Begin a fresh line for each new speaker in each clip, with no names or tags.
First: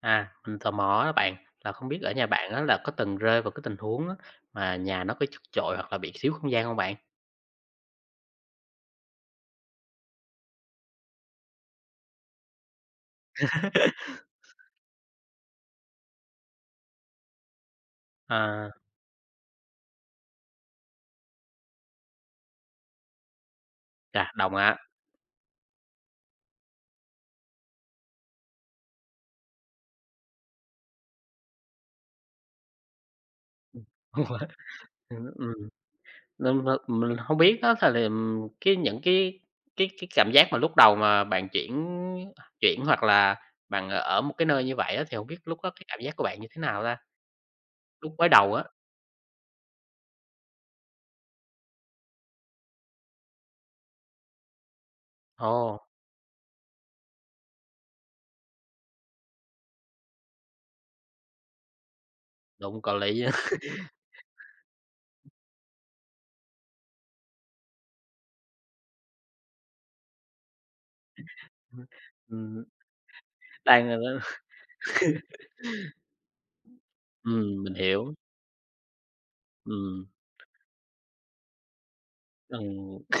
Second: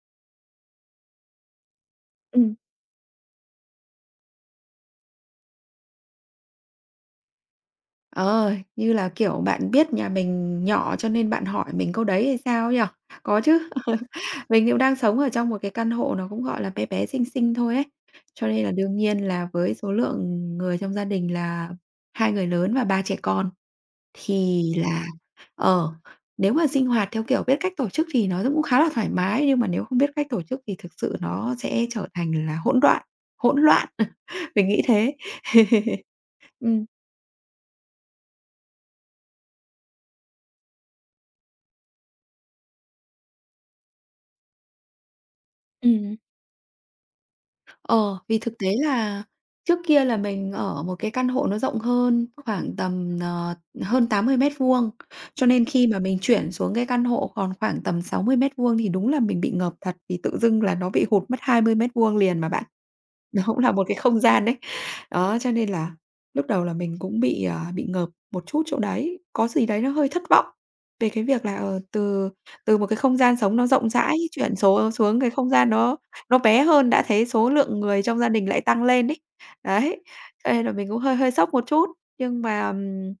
À, mình tò mò đó bạn, là không biết ở nhà bạn
Ừm.
á, là có từng rơi vào cái tình huống á, mà nhà nó có chật chội hoặc là bị xíu không gian không bạn?
Ờ, như là, kiểu, bạn biết nhà mình nhỏ cho nên bạn hỏi mình câu đấy hay sao ấy nhỉ? Có chứ. Mình cũng đang sống ở trong một cái căn hộ nó cũng, gọi là, bé bé, xinh xinh thôi ấy. Cho nên
À,
là đương nhiên là với số lượng người trong gia đình là 2 người lớn và 3 trẻ con
chà, đồng
thì
ạ.
là ờ, nếu mà sinh hoạt theo kiểu biết cách tổ chức thì nó cũng khá là thoải mái, nhưng mà nếu không biết cách tổ chức thì thực sự nó sẽ trở thành là hỗn loạn hỗn loạn. Mình nghĩ thế.
Ừm, ừm, nên là
Ừm.
mình không biết đó là cái những cái cảm giác mà lúc đầu mà bạn chuyển chuyển hoặc là bạn ở một cái nơi như vậy á, thì không biết lúc đó cái cảm giác
Ừm.
của bạn như thế nào ta? Lúc
Ờ,
mới
vì
đầu
thực
á.
tế là trước kia là mình ở một cái căn hộ nó rộng hơn khoảng tầm, hơn 80 mét vuông cho nên
Ồ,
khi mà mình chuyển xuống cái căn hộ còn khoảng tầm 60 mét vuông thì đúng là mình bị ngợp thật, vì tự dưng là nó bị hụt mất 20 mét vuông liền mà bạn.
đúng, có lý
Nó
á.
cũng là một cái không gian đấy. Đó, cho nên là lúc đầu là mình cũng bị ngợp một chút chỗ đấy, có gì đấy nó hơi thất vọng về cái việc là, ờ, từ
Ừm,
từ một cái không gian sống nó
đang,
rộng rãi chuyển số
Ừ,
xuống cái không gian đó nó bé hơn đã thấy số
mình
lượng người
hiểu,
trong gia đình lại tăng lên ấy. Đấy,
ừm.
cho nên là mình cũng hơi hơi sốc một chút, nhưng mà,
Ừm,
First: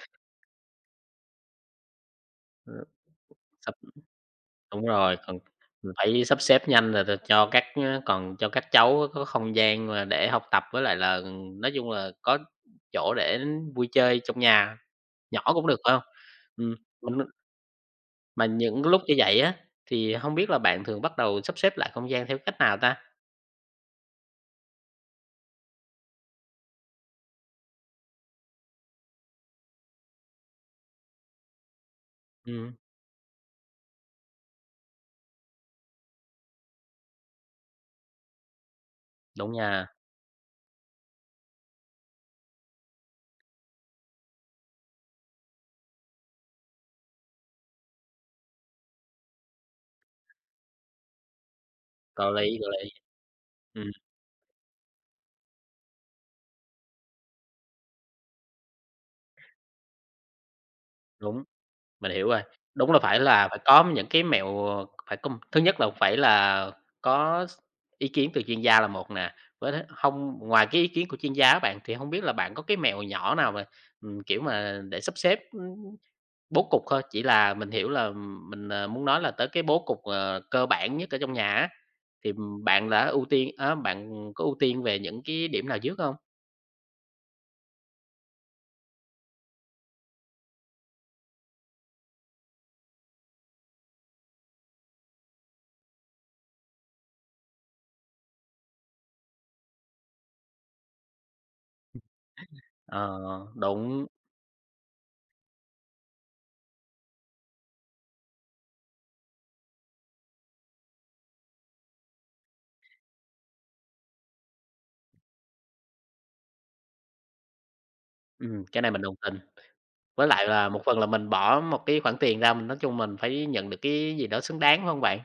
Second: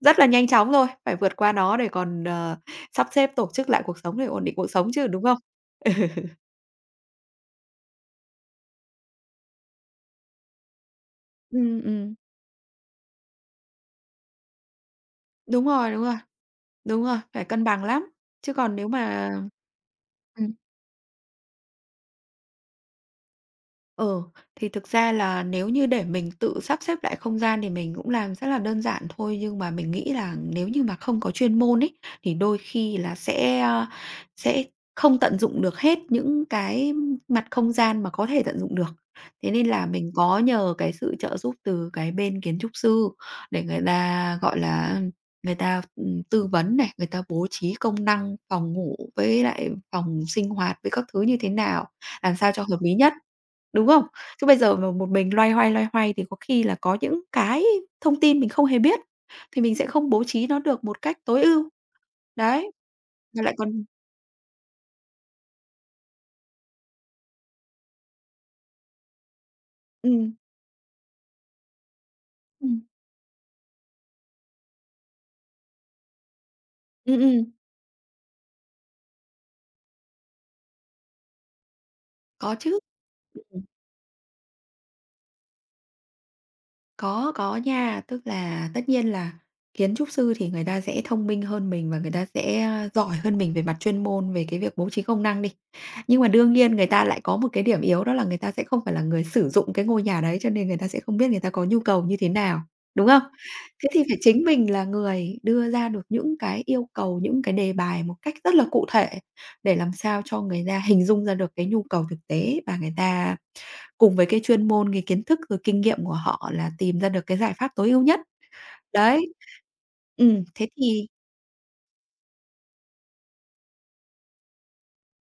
rất là nhanh chóng rồi phải vượt qua nó để còn, sắp xếp tổ chức lại cuộc sống để ổn định cuộc
Đúng
sống chứ,
rồi,
đúng không?
còn mình phải
Ừ.
sắp xếp nhanh rồi rồi cho các, còn cho các cháu có không gian mà để học tập với lại là, nói
Ừm,
chung là
ừm,
có chỗ để vui chơi trong nhà, nhỏ
đúng
cũng được,
rồi,
phải hông?
đúng rồi,
Ừm,
đúng rồi,
mình
phải cân bằng lắm,
mà
chứ còn
những
nếu
lúc như
mà
vậy á, thì không biết
ừm.
là bạn thường bắt đầu sắp xếp lại không gian theo cách nào ta?
Ừ, thì thực ra là nếu như để mình tự sắp xếp lại không gian thì mình cũng làm rất là đơn giản thôi, nhưng mà mình nghĩ là nếu như mà không có chuyên môn ấy, thì đôi
Ừm,
khi là sẽ không tận dụng được hết những cái mặt không gian mà có thể tận dụng được.
đúng
Thế nên là
nha,
mình có nhờ cái sự trợ giúp từ cái bên kiến trúc sư để người ta, gọi là, người ta, tư vấn này, người ta bố trí công năng phòng ngủ với lại phòng sinh hoạt với các thứ như thế nào,
có
làm
lý,
sao cho
có
hợp
lý.
lý nhất. Đúng
Ừm,
không? Chứ bây giờ mà một mình loay hoay thì có khi là có những cái thông tin mình không hề biết, thì mình sẽ không bố trí nó được một cách
đúng.
tối ưu.
Mình hiểu rồi.
Đấy,
Đúng là phải
mà
là
lại
phải có
còn.
những cái mẹo, phải công thứ nhất là phải là có s ý kiến từ chuyên gia là một nè, với thế
Ừm,
không ngoài cái ý kiến của chuyên gia á bạn, thì không biết là bạn có cái
ừm,
mẹo nhỏ nào mà, kiểu mà, để sắp xếp, bố cục thôi, chỉ
ừm.
là mình hiểu là mình, muốn nói là tới cái bố cục, cơ bản nhất ở trong nhà á, thì,
Có chứ.
bạn đã ưu tiên á, bạn có ưu tiên về những cái điểm nào trước không?
Có nha. Tức là tất nhiên là kiến trúc sư thì người ta sẽ thông minh hơn mình và người ta sẽ, giỏi hơn mình về mặt chuyên môn, về cái việc bố trí công năng đi. Nhưng mà đương nhiên người ta lại có một cái điểm yếu đó là người ta sẽ không phải là người sử dụng cái ngôi nhà đấy, cho nên người ta sẽ không biết người ta có nhu cầu như thế nào, đúng
Ờ,
không? Thế thì
đúng,
phải chính mình là người đưa ra được những cái yêu cầu, những cái đề bài một cách rất là cụ thể để làm sao cho người ta hình dung ra được cái nhu cầu thực tế và người ta cùng với cái chuyên môn, cái kiến thức, rồi kinh nghiệm của họ là tìm ra được cái giải pháp tối ưu nhất.
cái này mình đồng
Đấy.
tình. Với lại
Thế
là một phần là
thì
mình bỏ một cái khoản tiền ra, mình nói chung mình phải nhận được cái gì đó xứng đáng, phải hông bạn?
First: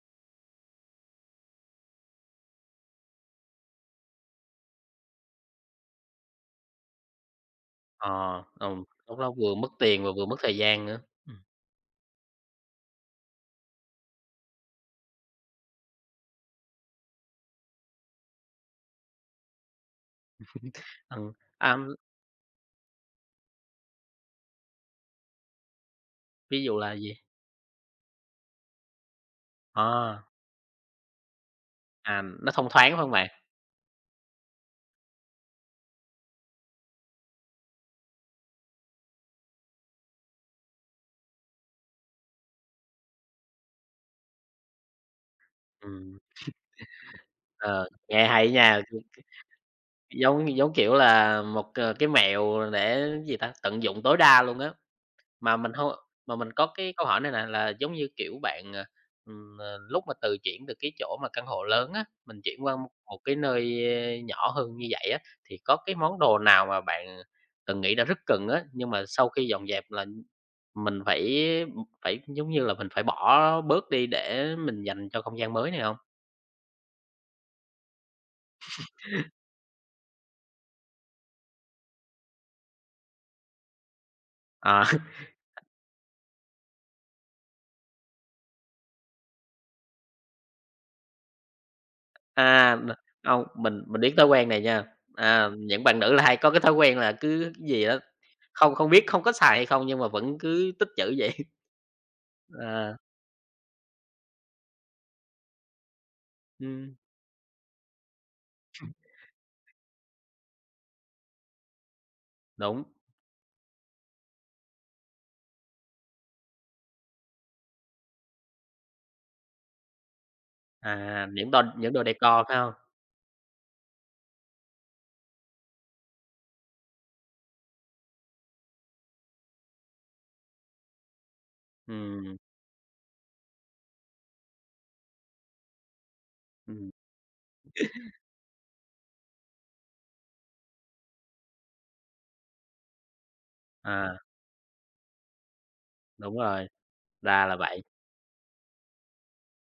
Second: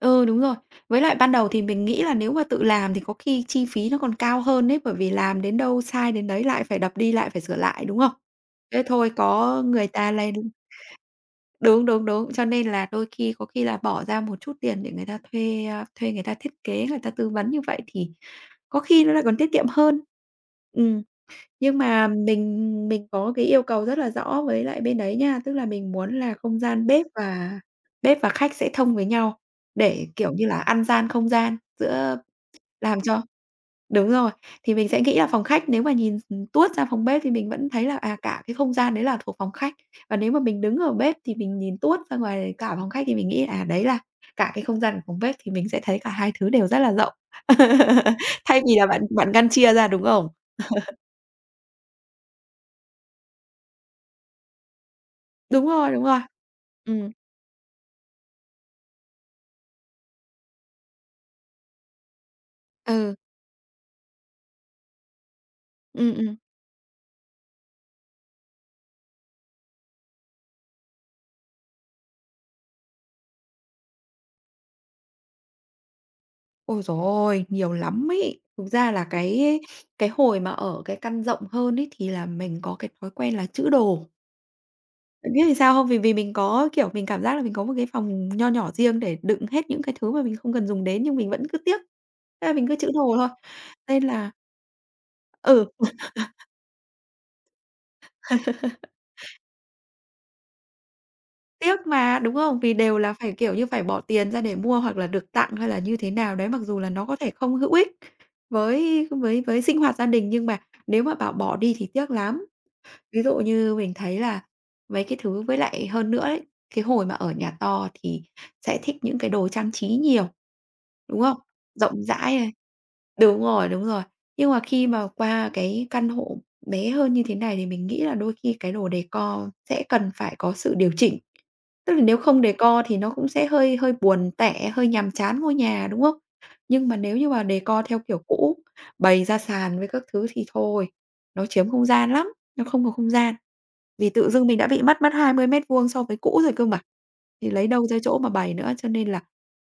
ừ, đúng rồi. Với lại ban đầu thì mình nghĩ là nếu mà tự làm thì có khi chi phí nó còn cao hơn đấy, bởi vì làm đến đâu sai đến đấy lại phải đập đi, lại phải sửa lại, đúng không?
Ờ,
Thế thôi
lúc đó vừa
có
mất
người
tiền mà
ta
vừa
lên
mất thời gian nữa. Ừm,
đúng, đúng, đúng, cho nên là đôi khi có khi là bỏ ra một chút tiền để người ta thuê, thuê người ta thiết kế, người ta tư vấn như vậy thì có khi nó lại còn tiết kiệm hơn. Ừm.
ừm, à,
Nhưng mà mình có cái yêu cầu rất là rõ với lại bên đấy nha, tức là mình muốn là không
ví dụ
gian
là
bếp
gì?
và bếp và khách sẽ thông với nhau để,
Ờ,
kiểu như là, ăn gian không gian giữa
nó thông thoáng, phải
làm
hông
cho
bạn?
đúng rồi, thì mình sẽ nghĩ là phòng khách nếu mà nhìn, tuốt ra phòng bếp thì mình vẫn thấy là, à, cả cái không gian đấy là thuộc phòng khách, và nếu mà mình đứng ở bếp thì mình nhìn tuốt ra ngoài cả phòng khách thì mình nghĩ, à, đấy là cả cái không gian của phòng bếp thì mình sẽ thấy cả
Ừm,
hai thứ đều rất là rộng.
ờ, nghe hay
Thay vì
nha,
là bạn bạn ngăn chia ra, đúng không?
giống giống, kiểu là, một, cái mẹo để gì ta, tận dụng tối đa luôn á. Mà
Đúng
mình hông
rồi, đúng rồi.
mà mình có cái câu
Ừm,
hỏi này nè, là giống như, kiểu, bạn, lúc mà từ chuyển từ cái chỗ mà căn hộ lớn á, mình chuyển qua
ừ,
một cái nơi, nhỏ hơn như vậy á, thì có cái món
ừm.
đồ nào mà bạn từng nghĩ đã rất cần á, nhưng mà sau khi dọn dẹp là mình phải phải, giống như là, mình phải bỏ bớt đi để mình dành cho không gian mới này hông?
Ôi giời ôi, nhiều lắm ấy! Thực ra là cái hồi mà ở cái căn rộng hơn ấy, thì là mình có cái thói quen là trữ đồ.
À,
Bạn biết vì sao không? Vì vì mình có, kiểu, mình cảm giác là mình có một cái phòng nho nhỏ riêng để đựng hết những cái thứ mà mình không cần dùng đến nhưng mình vẫn cứ tiếc, thế là mình
à,
cứ
m
trữ đồ thôi.
hông, mình
Nên
biết thói
là
quen này nha. À,
ừ.
những bạn nữ là hay có cái thói quen là cứ cái gì á, không không biết không có xài hay không nhưng mà vẫn cứ tích trữ vậy.
Tiếc mà, đúng không? Vì
À,
đều là phải, kiểu như, phải bỏ tiền ra để mua hoặc là được tặng hay là như thế nào đấy, mặc dù là
ừm,
nó có thể không hữu ích với sinh hoạt gia đình, nhưng mà nếu mà bảo bỏ đi thì tiếc lắm.
đúng,
Ví dụ như mình thấy là mấy cái thứ với lại hơn nữa ấy, cái hồi mà ở nhà to thì sẽ thích những cái đồ trang trí nhiều, đúng
à,
không?
những đồ những
Rộng
đồ
rãi
decor
này.
phải hông?
Đúng rồi, đúng rồi. Nhưng mà khi mà qua cái căn hộ bé hơn như thế này thì mình nghĩ là đôi khi cái đồ decor sẽ cần phải có sự điều chỉnh. Tức là nếu
Ừm,
không decor thì nó cũng sẽ hơi hơi buồn tẻ, hơi nhàm chán ngôi nhà, đúng không? Nhưng
ừm,
mà nếu như mà decor theo kiểu cũ, bày ra sàn với các thứ thì thôi, nó chiếm không gian lắm, nó không có không gian. Vì
à,
tự dưng mình đã bị mất mất 20 mét vuông so với
đúng
cũ rồi cơ
rồi,
mà,
ra
thì
là
lấy
vậy,
đâu ra chỗ mà bày nữa, cho nên là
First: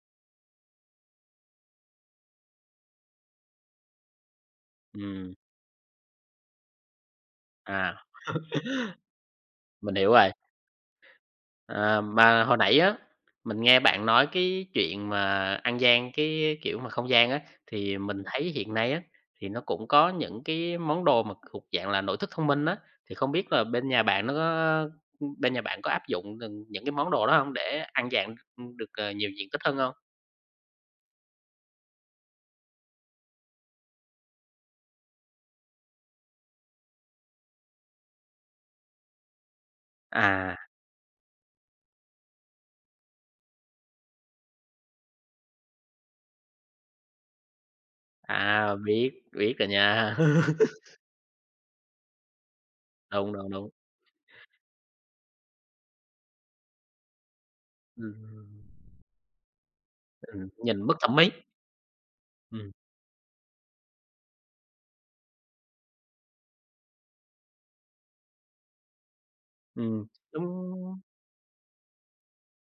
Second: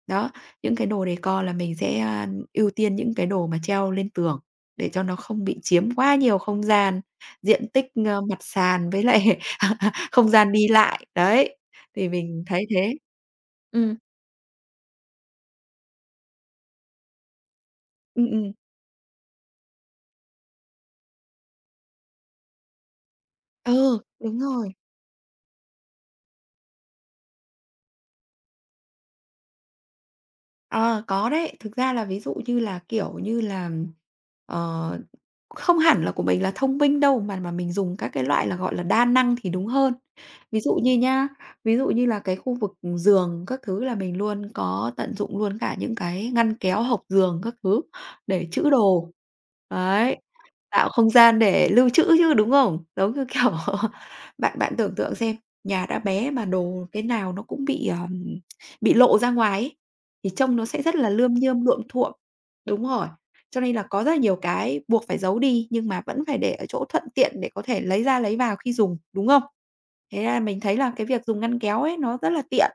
đó, những cái đồ decor là mình sẽ, ưu tiên những cái đồ mà treo lên tường để cho nó
ừm,
không bị chiếm quá nhiều không gian, diện tích,
à,
mặt sàn với lại
mình hiểu
không
rồi.
gian đi lại, đấy.
À,
Thì
mà
mình
hồi
thấy
nãy á,
thế.
mình nghe
Ừm,
bạn nói cái chuyện mà ăn gian cái, kiểu mà, không gian á, thì mình
ừm,
thấy
ừm.
hiện nay á, thì nó cũng có những cái món đồ mà thuộc dạng là nội thất thông minh á, thì không biết là bên
Ừ,
nhà bạn nó
đúng rồi.
có bên nhà bạn có áp dụng từng những cái món đồ đó hông để ăn gian được nhiều diện tích hơn hông?
Ờ, có đấy. Thực ra là ví dụ như là, kiểu như là, ờ, không hẳn là của mình là thông minh đâu, mà mình dùng các cái loại là, gọi là, đa năng thì đúng hơn.
À.
Ví dụ như nhá, ví dụ như là cái khu vực giường các thứ là mình luôn có tận dụng luôn cả những cái ngăn kéo hộc giường các thứ để trữ
À, biết,
đồ.
biết rồi nha.
Đấy, tạo không gian để lưu trữ chứ, đúng không? Giống như,
Đúng, đúng,
kiểu,
đúng.
bạn bạn tưởng tượng xem, nhà đã bé mà đồ cái nào nó cũng bị, ờm,
Ừm,
bị lộ ra ngoài ấy thì trông nó
nhìn
sẽ
mất
rất là
thẩm mỹ.
lươm nhơm, luộm thuộm.
Ừ
Đúng rồi, cho nên là có rất là nhiều cái buộc phải giấu đi nhưng mà vẫn phải để ở chỗ thuận tiện để có thể lấy ra lấy vào khi dùng, đúng không?
ừm,
Thế là mình thấy là
đúng,
cái việc dùng ngăn kéo ấy nó rất là tiện.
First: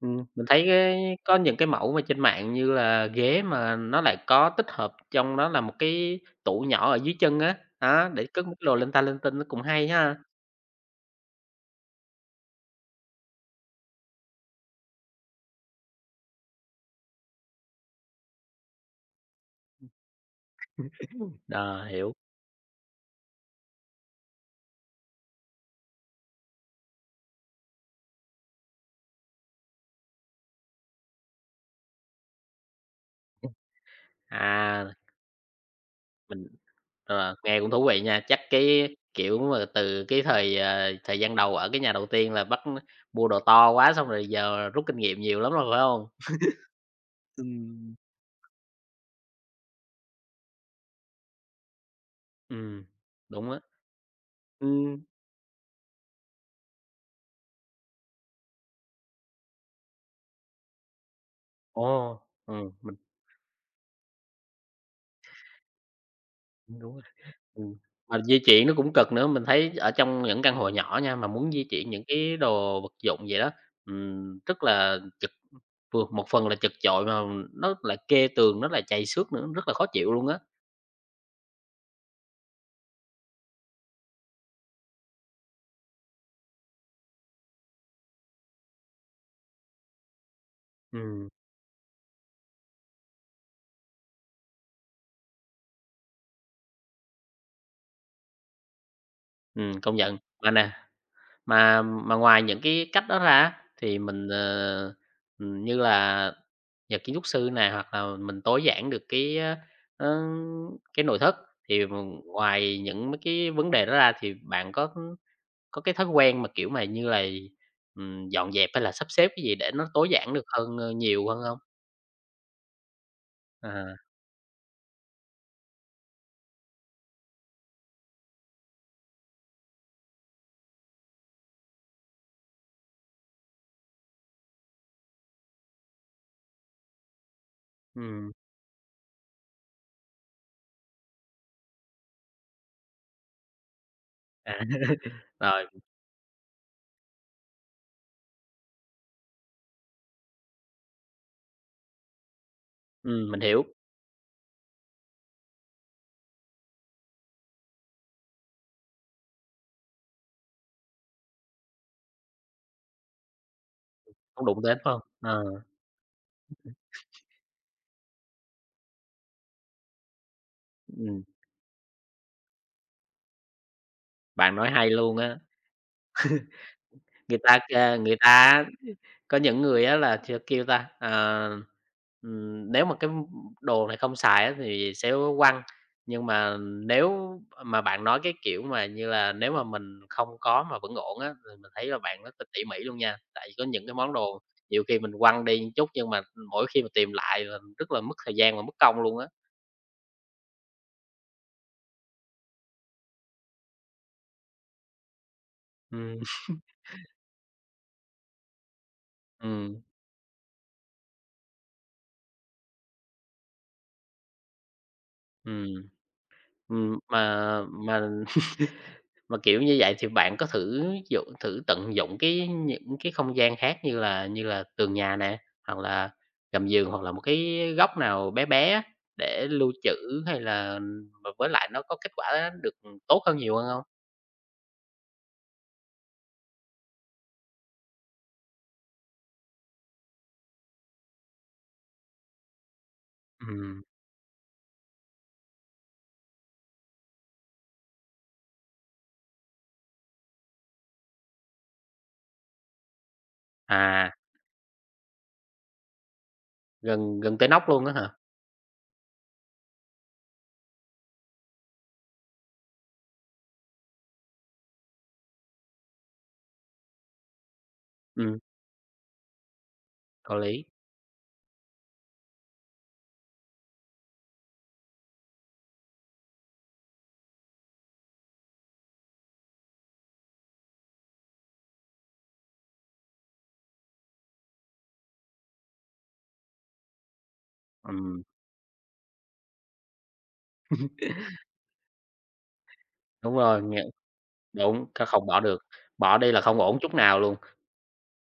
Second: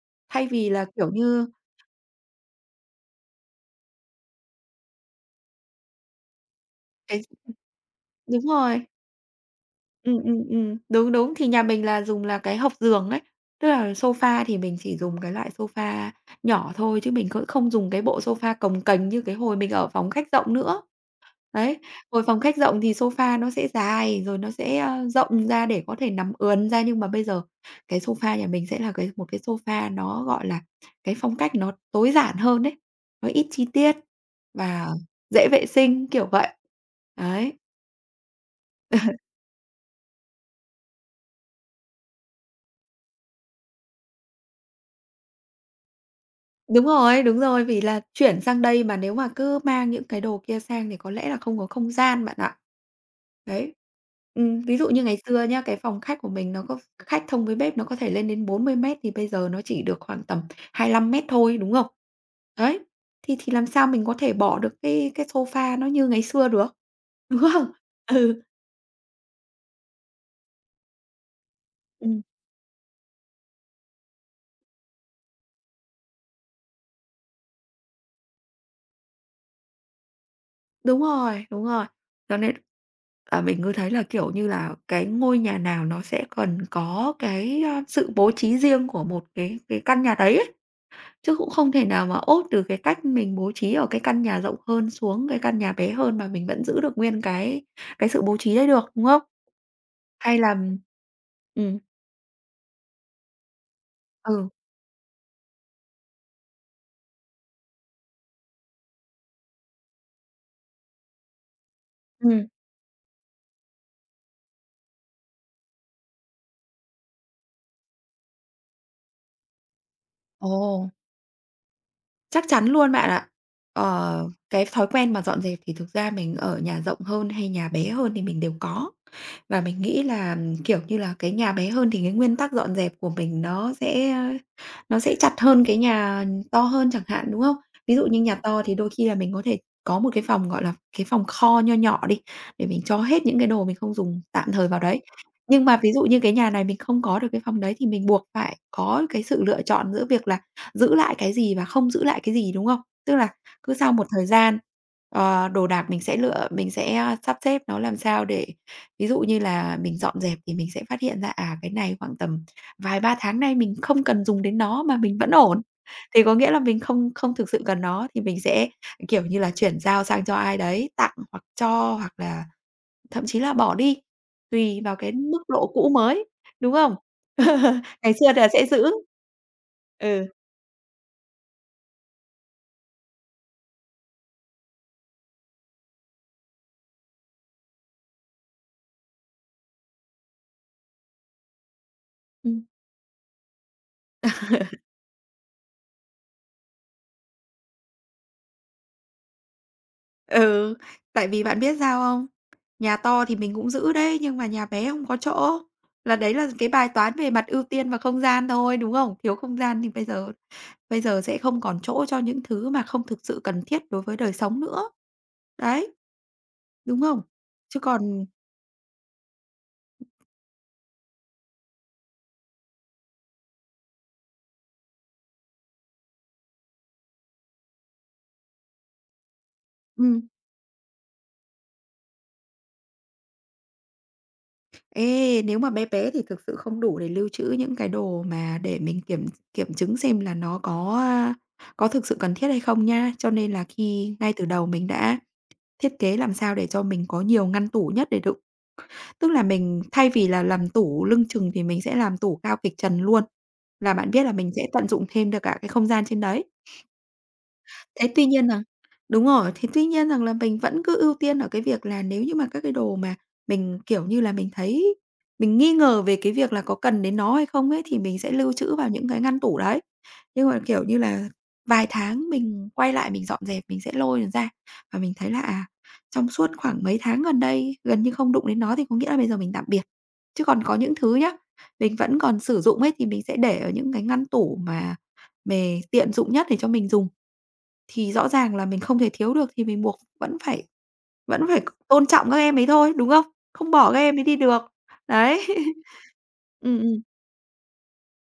mình
Thay
thấy
vì là, kiểu
cái có
như,
những cái mẫu mà trên mạng như là ghế mà nó lại có tích hợp trong đó là một cái tủ nhỏ ở dưới
cái
chân á, đó, để cất
đúng
mấy cái đồ
rồi,
linh ta linh tinh nó cũng hay ha.
đúng, đúng, thì nhà mình là dùng là cái hộc giường ấy, tức là sofa thì mình chỉ dùng cái loại sofa nhỏ thôi chứ mình cũng không dùng cái bộ sofa cồng kềnh như cái hồi mình ở phòng khách rộng nữa. Đấy,
Ờ, hiểu.
ngồi phòng khách rộng thì sofa nó sẽ dài, rồi nó sẽ, rộng ra để có thể nằm ườn ra, nhưng mà bây giờ cái sofa nhà mình sẽ là một cái sofa nó, gọi là, cái phong cách nó tối giản hơn đấy, nó ít chi tiết
À,
và dễ vệ sinh, kiểu
mình
vậy.
ờ,
Đấy.
nghe cũng thú vị nha. Chắc cái, kiểu mà, từ cái thời, thời gian đầu ở cái nhà đầu tiên là bắt mua đồ to quá xong rồi giờ rút kinh nghiệm nhiều lắm rồi, phải không?
Đúng rồi, vì
Ừm.
là chuyển sang đây mà nếu mà cứ mang những cái đồ kia sang thì có lẽ là không có không gian bạn ạ.
Ừm, đúng á.
Đấy. Ví dụ
Ừm,
như ngày xưa nhá, cái phòng khách của mình nó có khách thông với bếp nó có thể lên đến 40 mét thì bây giờ nó chỉ được khoảng tầm 25 mét thôi, đúng không?
ồ,
Đấy,
mình
thì làm sao mình có thể bỏ được cái sofa nó như ngày xưa được,
đúng rồi,
đúng không?
ừm. Mà di chuyển nó cũng cực nữa, mình thấy ở trong những căn hộ nhỏ nha, mà muốn di chuyển những
Ừ.
cái đồ vật dụng vậy đó, rất là chật, vừa một phần là chật chội mà nó lại kê tường, nó lại chày xước nữa, rất là khó chịu luôn á.
Đúng rồi, đúng rồi. Cho nên là mình cứ thấy là, kiểu như là, cái ngôi nhà nào nó sẽ cần có cái, sự bố trí riêng của một cái căn nhà đấy ấy,
Ừm,
chứ cũng không thể nào mà ốt từ cái cách mình bố trí ở cái căn nhà rộng hơn xuống cái căn nhà bé hơn mà mình vẫn giữ được nguyên cái sự bố trí đấy được, đúng không?
công nhận.
Hay
Mà
là
nè,
ừ,
mà ngoài những cái cách đó ra á, thì mình,
ừ,
như là nhờ kiến trúc sư nè, hoặc là mình tối giản được cái, ơ, ơ, cái nội thất. Thì mình
ừm,
ngoài những mấy cái vấn đề đó ra thì bạn có cái thói quen mà, kiểu, mà như là, dọn dẹp hay là sắp xếp cái gì để nó tối giản được
ồ,
hơn, nhiều hơn không?
chắc chắn luôn bạn ạ.
À,
Ờ, cái thói quen mà dọn dẹp thì thực ra mình ở nhà rộng hơn hay nhà bé hơn thì mình đều có. Và mình nghĩ là, kiểu như là, cái nhà bé hơn thì cái nguyên tắc dọn dẹp của mình nó sẽ chặt hơn cái nhà to hơn chẳng hạn, đúng không? Ví dụ như
ừm,
nhà to thì đôi khi là mình có thể có một cái phòng, gọi là, cái phòng kho nho nhỏ đi, để mình cho hết những cái đồ mình không dùng tạm
à,
thời vào đấy. Nhưng mà
rồi,
ví dụ như cái nhà này mình không có được cái phòng đấy thì mình buộc phải có cái sự lựa chọn giữa việc là giữ lại cái gì và không giữ lại cái gì, đúng không? Tức là
mình hiểu,
cứ sau một thời gian, đồ đạc mình sẽ lựa mình sẽ sắp xếp nó làm sao để ví dụ như là mình dọn dẹp thì mình sẽ phát hiện ra, à, cái này khoảng tầm vài ba tháng nay mình không cần dùng
không
đến
đụng đến,
nó
phải
mà
hông?
mình vẫn
Ờ,
ổn. Thì có nghĩa là mình không không thực sự cần nó thì mình sẽ, kiểu như là, chuyển giao sang cho ai đấy, tặng
ừm,
hoặc cho hoặc là thậm chí là bỏ đi,
bạn nói
tùy
hay
vào cái
luôn á,
mức độ cũ mới, đúng không?
người ta, a,
Ngày
người
xưa là
ta
sẽ giữ.
có những người á là
Ừ.
sẽ kêu ta, nếu mà cái đồ này không xài á thì sẽ quăng, nhưng mà nếu mà bạn nói cái kiểu mà như là nếu mà mình không có mà vẫn ổn á, thì mình thấy là bạn rất là tỉ mỉ luôn nha. Tại vì có những cái món đồ nhiều khi mình quăng đi một chút nhưng mà mỗi khi mà tìm lại là rất là mất thời gian và mất công luôn á.
Ừ, tại vì bạn biết sao không? Nhà to thì mình cũng giữ đấy, nhưng mà nhà bé không có chỗ. Là
Ừm.
đấy là cái bài toán về mặt ưu tiên và không gian thôi, đúng không? Thiếu không
Ừm,
gian thì bây giờ sẽ không còn chỗ cho những thứ mà không thực sự cần thiết đối với đời sống nữa.
ừm,
Đấy, đúng không? Chứ
mà
còn
Mà, kiểu như vậy, thì bạn có thử dụ thử tận dụng cái những cái không gian khác như là tường nhà nè, hoặc là gầm giường, hoặc là một cái góc nào bé bé á, để lưu
ừm,
trữ hay là v với lại nó có kết quả được, tốt hơn nhiều hơn không?
ê, nếu mà bé bé thì thực sự không đủ để lưu trữ những cái đồ mà để mình kiểm kiểm chứng xem là nó có, có thực sự cần thiết hay không nha. Cho nên là
Ừm,
khi ngay từ đầu mình đã thiết kế làm sao để cho mình có nhiều ngăn tủ nhất để đựng. Tức là mình thay vì là làm tủ lưng chừng thì mình sẽ làm tủ cao kịch trần luôn, là bạn
à,
biết là mình sẽ tận dụng thêm được cả cái không gian trên đấy.
gần gần tới nóc luôn á
Thế
hả?
tuy nhiên rằng đúng rồi, thế tuy nhiên rằng là mình vẫn cứ ưu tiên ở cái việc là nếu như mà các cái đồ mà mình, kiểu như là, mình thấy mình nghi ngờ về cái việc là có cần đến nó hay không ấy, thì mình sẽ
Ừm,
lưu trữ vào những cái ngăn tủ đấy.
có
Nhưng mà,
lý.
kiểu như là, vài tháng mình quay lại mình dọn dẹp, mình sẽ lôi nó ra và mình thấy là, à, trong suốt khoảng mấy tháng gần đây gần như không đụng đến nó thì có nghĩa là bây giờ mình tạm biệt. Chứ còn có những thứ nhá, mình vẫn còn sử dụng ấy thì mình sẽ để ở những cái ngăn tủ mà mề tiện dụng nhất để cho mình dùng. Thì
Ừm,
rõ ràng là mình không thể thiếu được thì mình buộc vẫn phải tôn trọng các em ấy thôi, đúng không?
đúng rồi,
Không bỏ các em ấy đi được.
đúng, không
Đấy.
bỏ được, bỏ đi là không ổn
Ừm, ừm,
chút nào luôn.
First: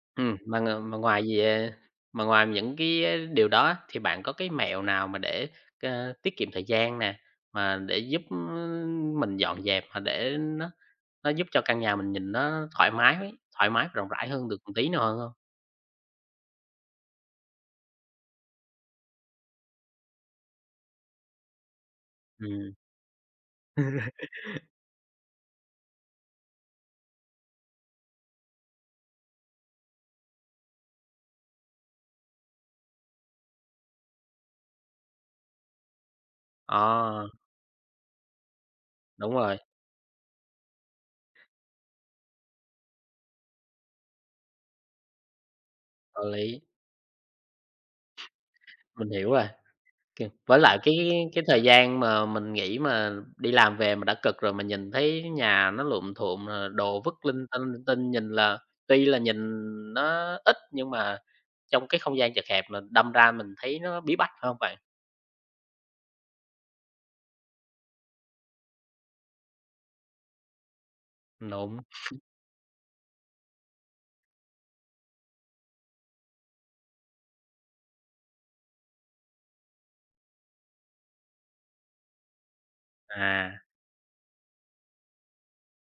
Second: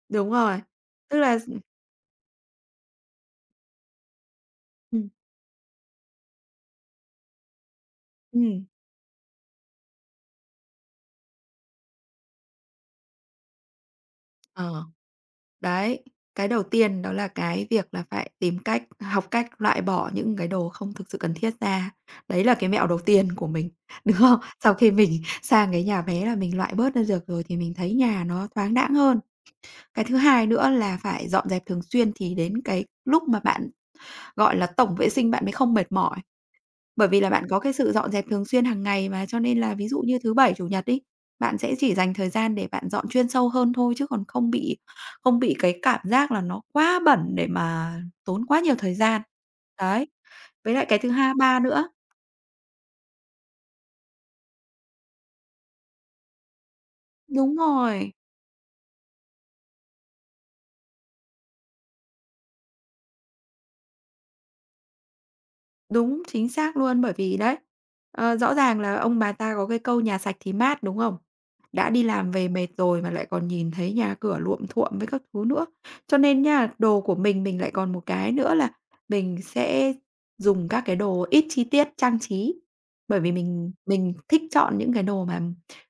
đúng
Mà
rồi.
ng mà
Tức
ngoài
là
gì, à mà ngoài những cái, điều đó thì bạn có cái mẹo nào
ừm,
mà để, tiết kiệm thời gian nè, mà để giúp,
ừm,
mình dọn dẹp mà để nó giúp cho căn nhà mình nhìn nó thoải mái, rộng rãi hơn được một
ờ,
tí nào hơn hông?
đấy, cái đầu tiên đó là cái việc là phải tìm cách học cách loại bỏ những cái đồ không thực sự cần thiết ra. Đấy là cái
Ừm.
mẹo đầu tiên của mình, đúng không? Sau khi mình sang cái nhà bé là mình loại bớt ra được rồi thì mình thấy nhà nó thoáng đãng hơn. Cái thứ hai nữa là phải dọn dẹp thường xuyên thì đến cái lúc mà bạn gọi là, tổng vệ sinh bạn mới không mệt mỏi, bởi vì
Ờ,
là bạn có cái sự dọn dẹp thường xuyên hàng ngày mà,
đúng
cho
rồi,
nên là ví dụ như thứ Bảy, Chủ nhật đi bạn sẽ chỉ dành thời gian để bạn dọn chuyên sâu hơn thôi, chứ còn không bị cái cảm
có
giác là
lý,
nó quá bẩn để mà tốn quá nhiều thời
mình
gian.
hiểu rồi.
Đấy,
Kê. Với
với
lại
lại cái thứ hai
cái
ba
thời
nữa
gian mà mình nghĩ mà đi làm về mà đã cực rồi, mà nhìn thấy nhà nó lụm thuộm, rồi đồ vứt
đúng
linh tinh,
rồi.
nhìn là tuy là nhìn nó ít nhưng mà trong cái không gian chật hẹp là đâm ra mình thấy nó bí bách, phải không bạn?
Đúng, chính xác luôn, bởi vì đấy, rõ ràng là ông bà ta có cái câu "Nhà sạch thì mát", đúng không?
Đúng,
Đã đi làm về mệt rồi mà lại còn nhìn thấy nhà cửa luộm thuộm với các thứ nữa. Cho nên nha đồ của mình lại còn một cái nữa là mình sẽ dùng các cái đồ ít chi tiết trang trí, bởi vì
à,
mình thích chọn những cái đồ mà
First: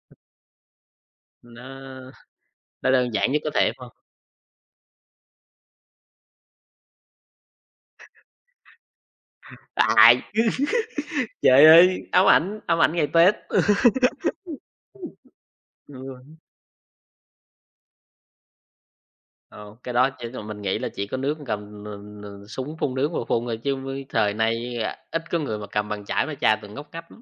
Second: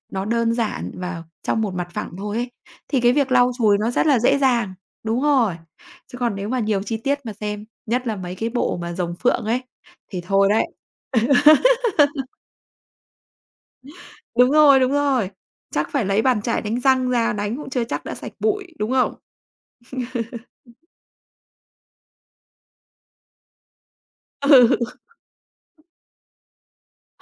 nó đơn giản và trong một mặt
nó
phẳng thôi ấy,
nó
thì
đơn
cái
giản
việc
nhất có
lau
thể, phải
chùi
hông?
nó rất là dễ dàng. Đúng rồi, chứ còn nếu mà nhiều chi tiết mà xem, nhất là mấy cái bộ mà rồng phượng ấy,
Ai,
thì thôi đấy.
trời ơi, ám ảnh ngày Tết.
Đúng rồi, đúng rồi. Chắc phải lấy
Ừ.
bàn chải đánh răng ra, đánh cũng chưa chắc đã sạch bụi, đúng không?
Ờ, cái đó chỉ là mình nghĩ là chỉ có nước cầm n n súng phun nước mà phun thôi chứ với thời nay,
Ừ,
à, ít có người mà cầm bàn chải mà chà từng ngóc ngách lắm.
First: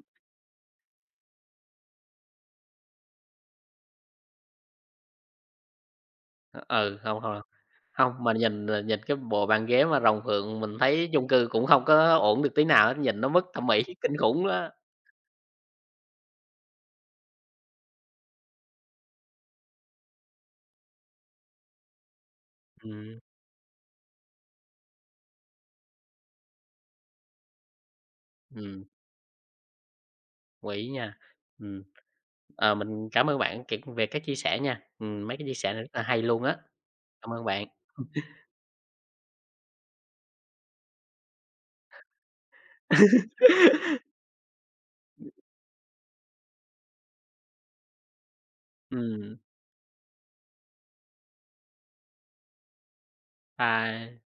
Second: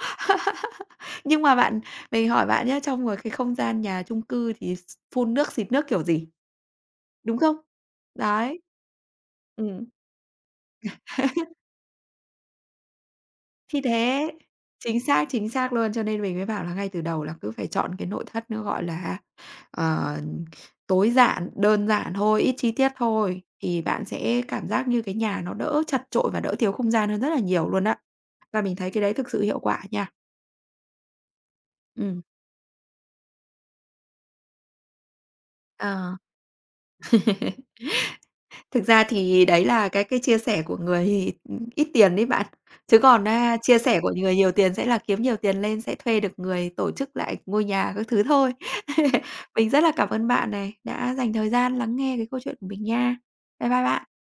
nhưng mà bạn mình hỏi bạn nhá, trong ngoài cái không gian nhà chung cư thì s phun nước, xịt nước kiểu gì,
Ờ, ừ, hông,
đúng
hông,
không?
hông, mà
Đấy.
nhìn, nhìn cái bộ bàn ghế
Ừm.
mà rồng phượng mình thấy chung cư cũng không có ổn được tí nào hết, nhìn nó mất thẩm
Thì
mỹ kinh
thế,
khủng đó.
chính xác luôn, cho nên mình mới bảo là ngay từ đầu là cứ phải chọn cái nội thất nó, gọi là, ờ, tối giản, đơn giản thôi, ít chi tiết
Ừm,
thôi, thì bạn sẽ cảm giác như cái nhà nó đỡ chật chội và đỡ thiếu không gian hơn rất là nhiều luôn á. Và mình
ừm,
thấy cái đấy thực sự hiệu quả nha.
đồng nha. Ừm.
Ừ.
Ờ, mình cảm ơn bạn kiệt về các chia sẻ nha. Mấy cái chia sẻ này rất là
Ờ.
hay luôn á. Cảm ơn bạn.
Thực ra thì đấy là cái chia sẻ của người, ít tiền đấy bạn. Chứ còn á, chia sẻ của người nhiều tiền sẽ là kiếm nhiều tiền lên sẽ thuê được người tổ chức lại ngôi nhà các thứ thôi.
Ừm,
Mình rất là cảm ơn bạn này, đã dành thời gian lắng nghe cái câu chuyện của mình nha. Bye bye
bye.
bạn.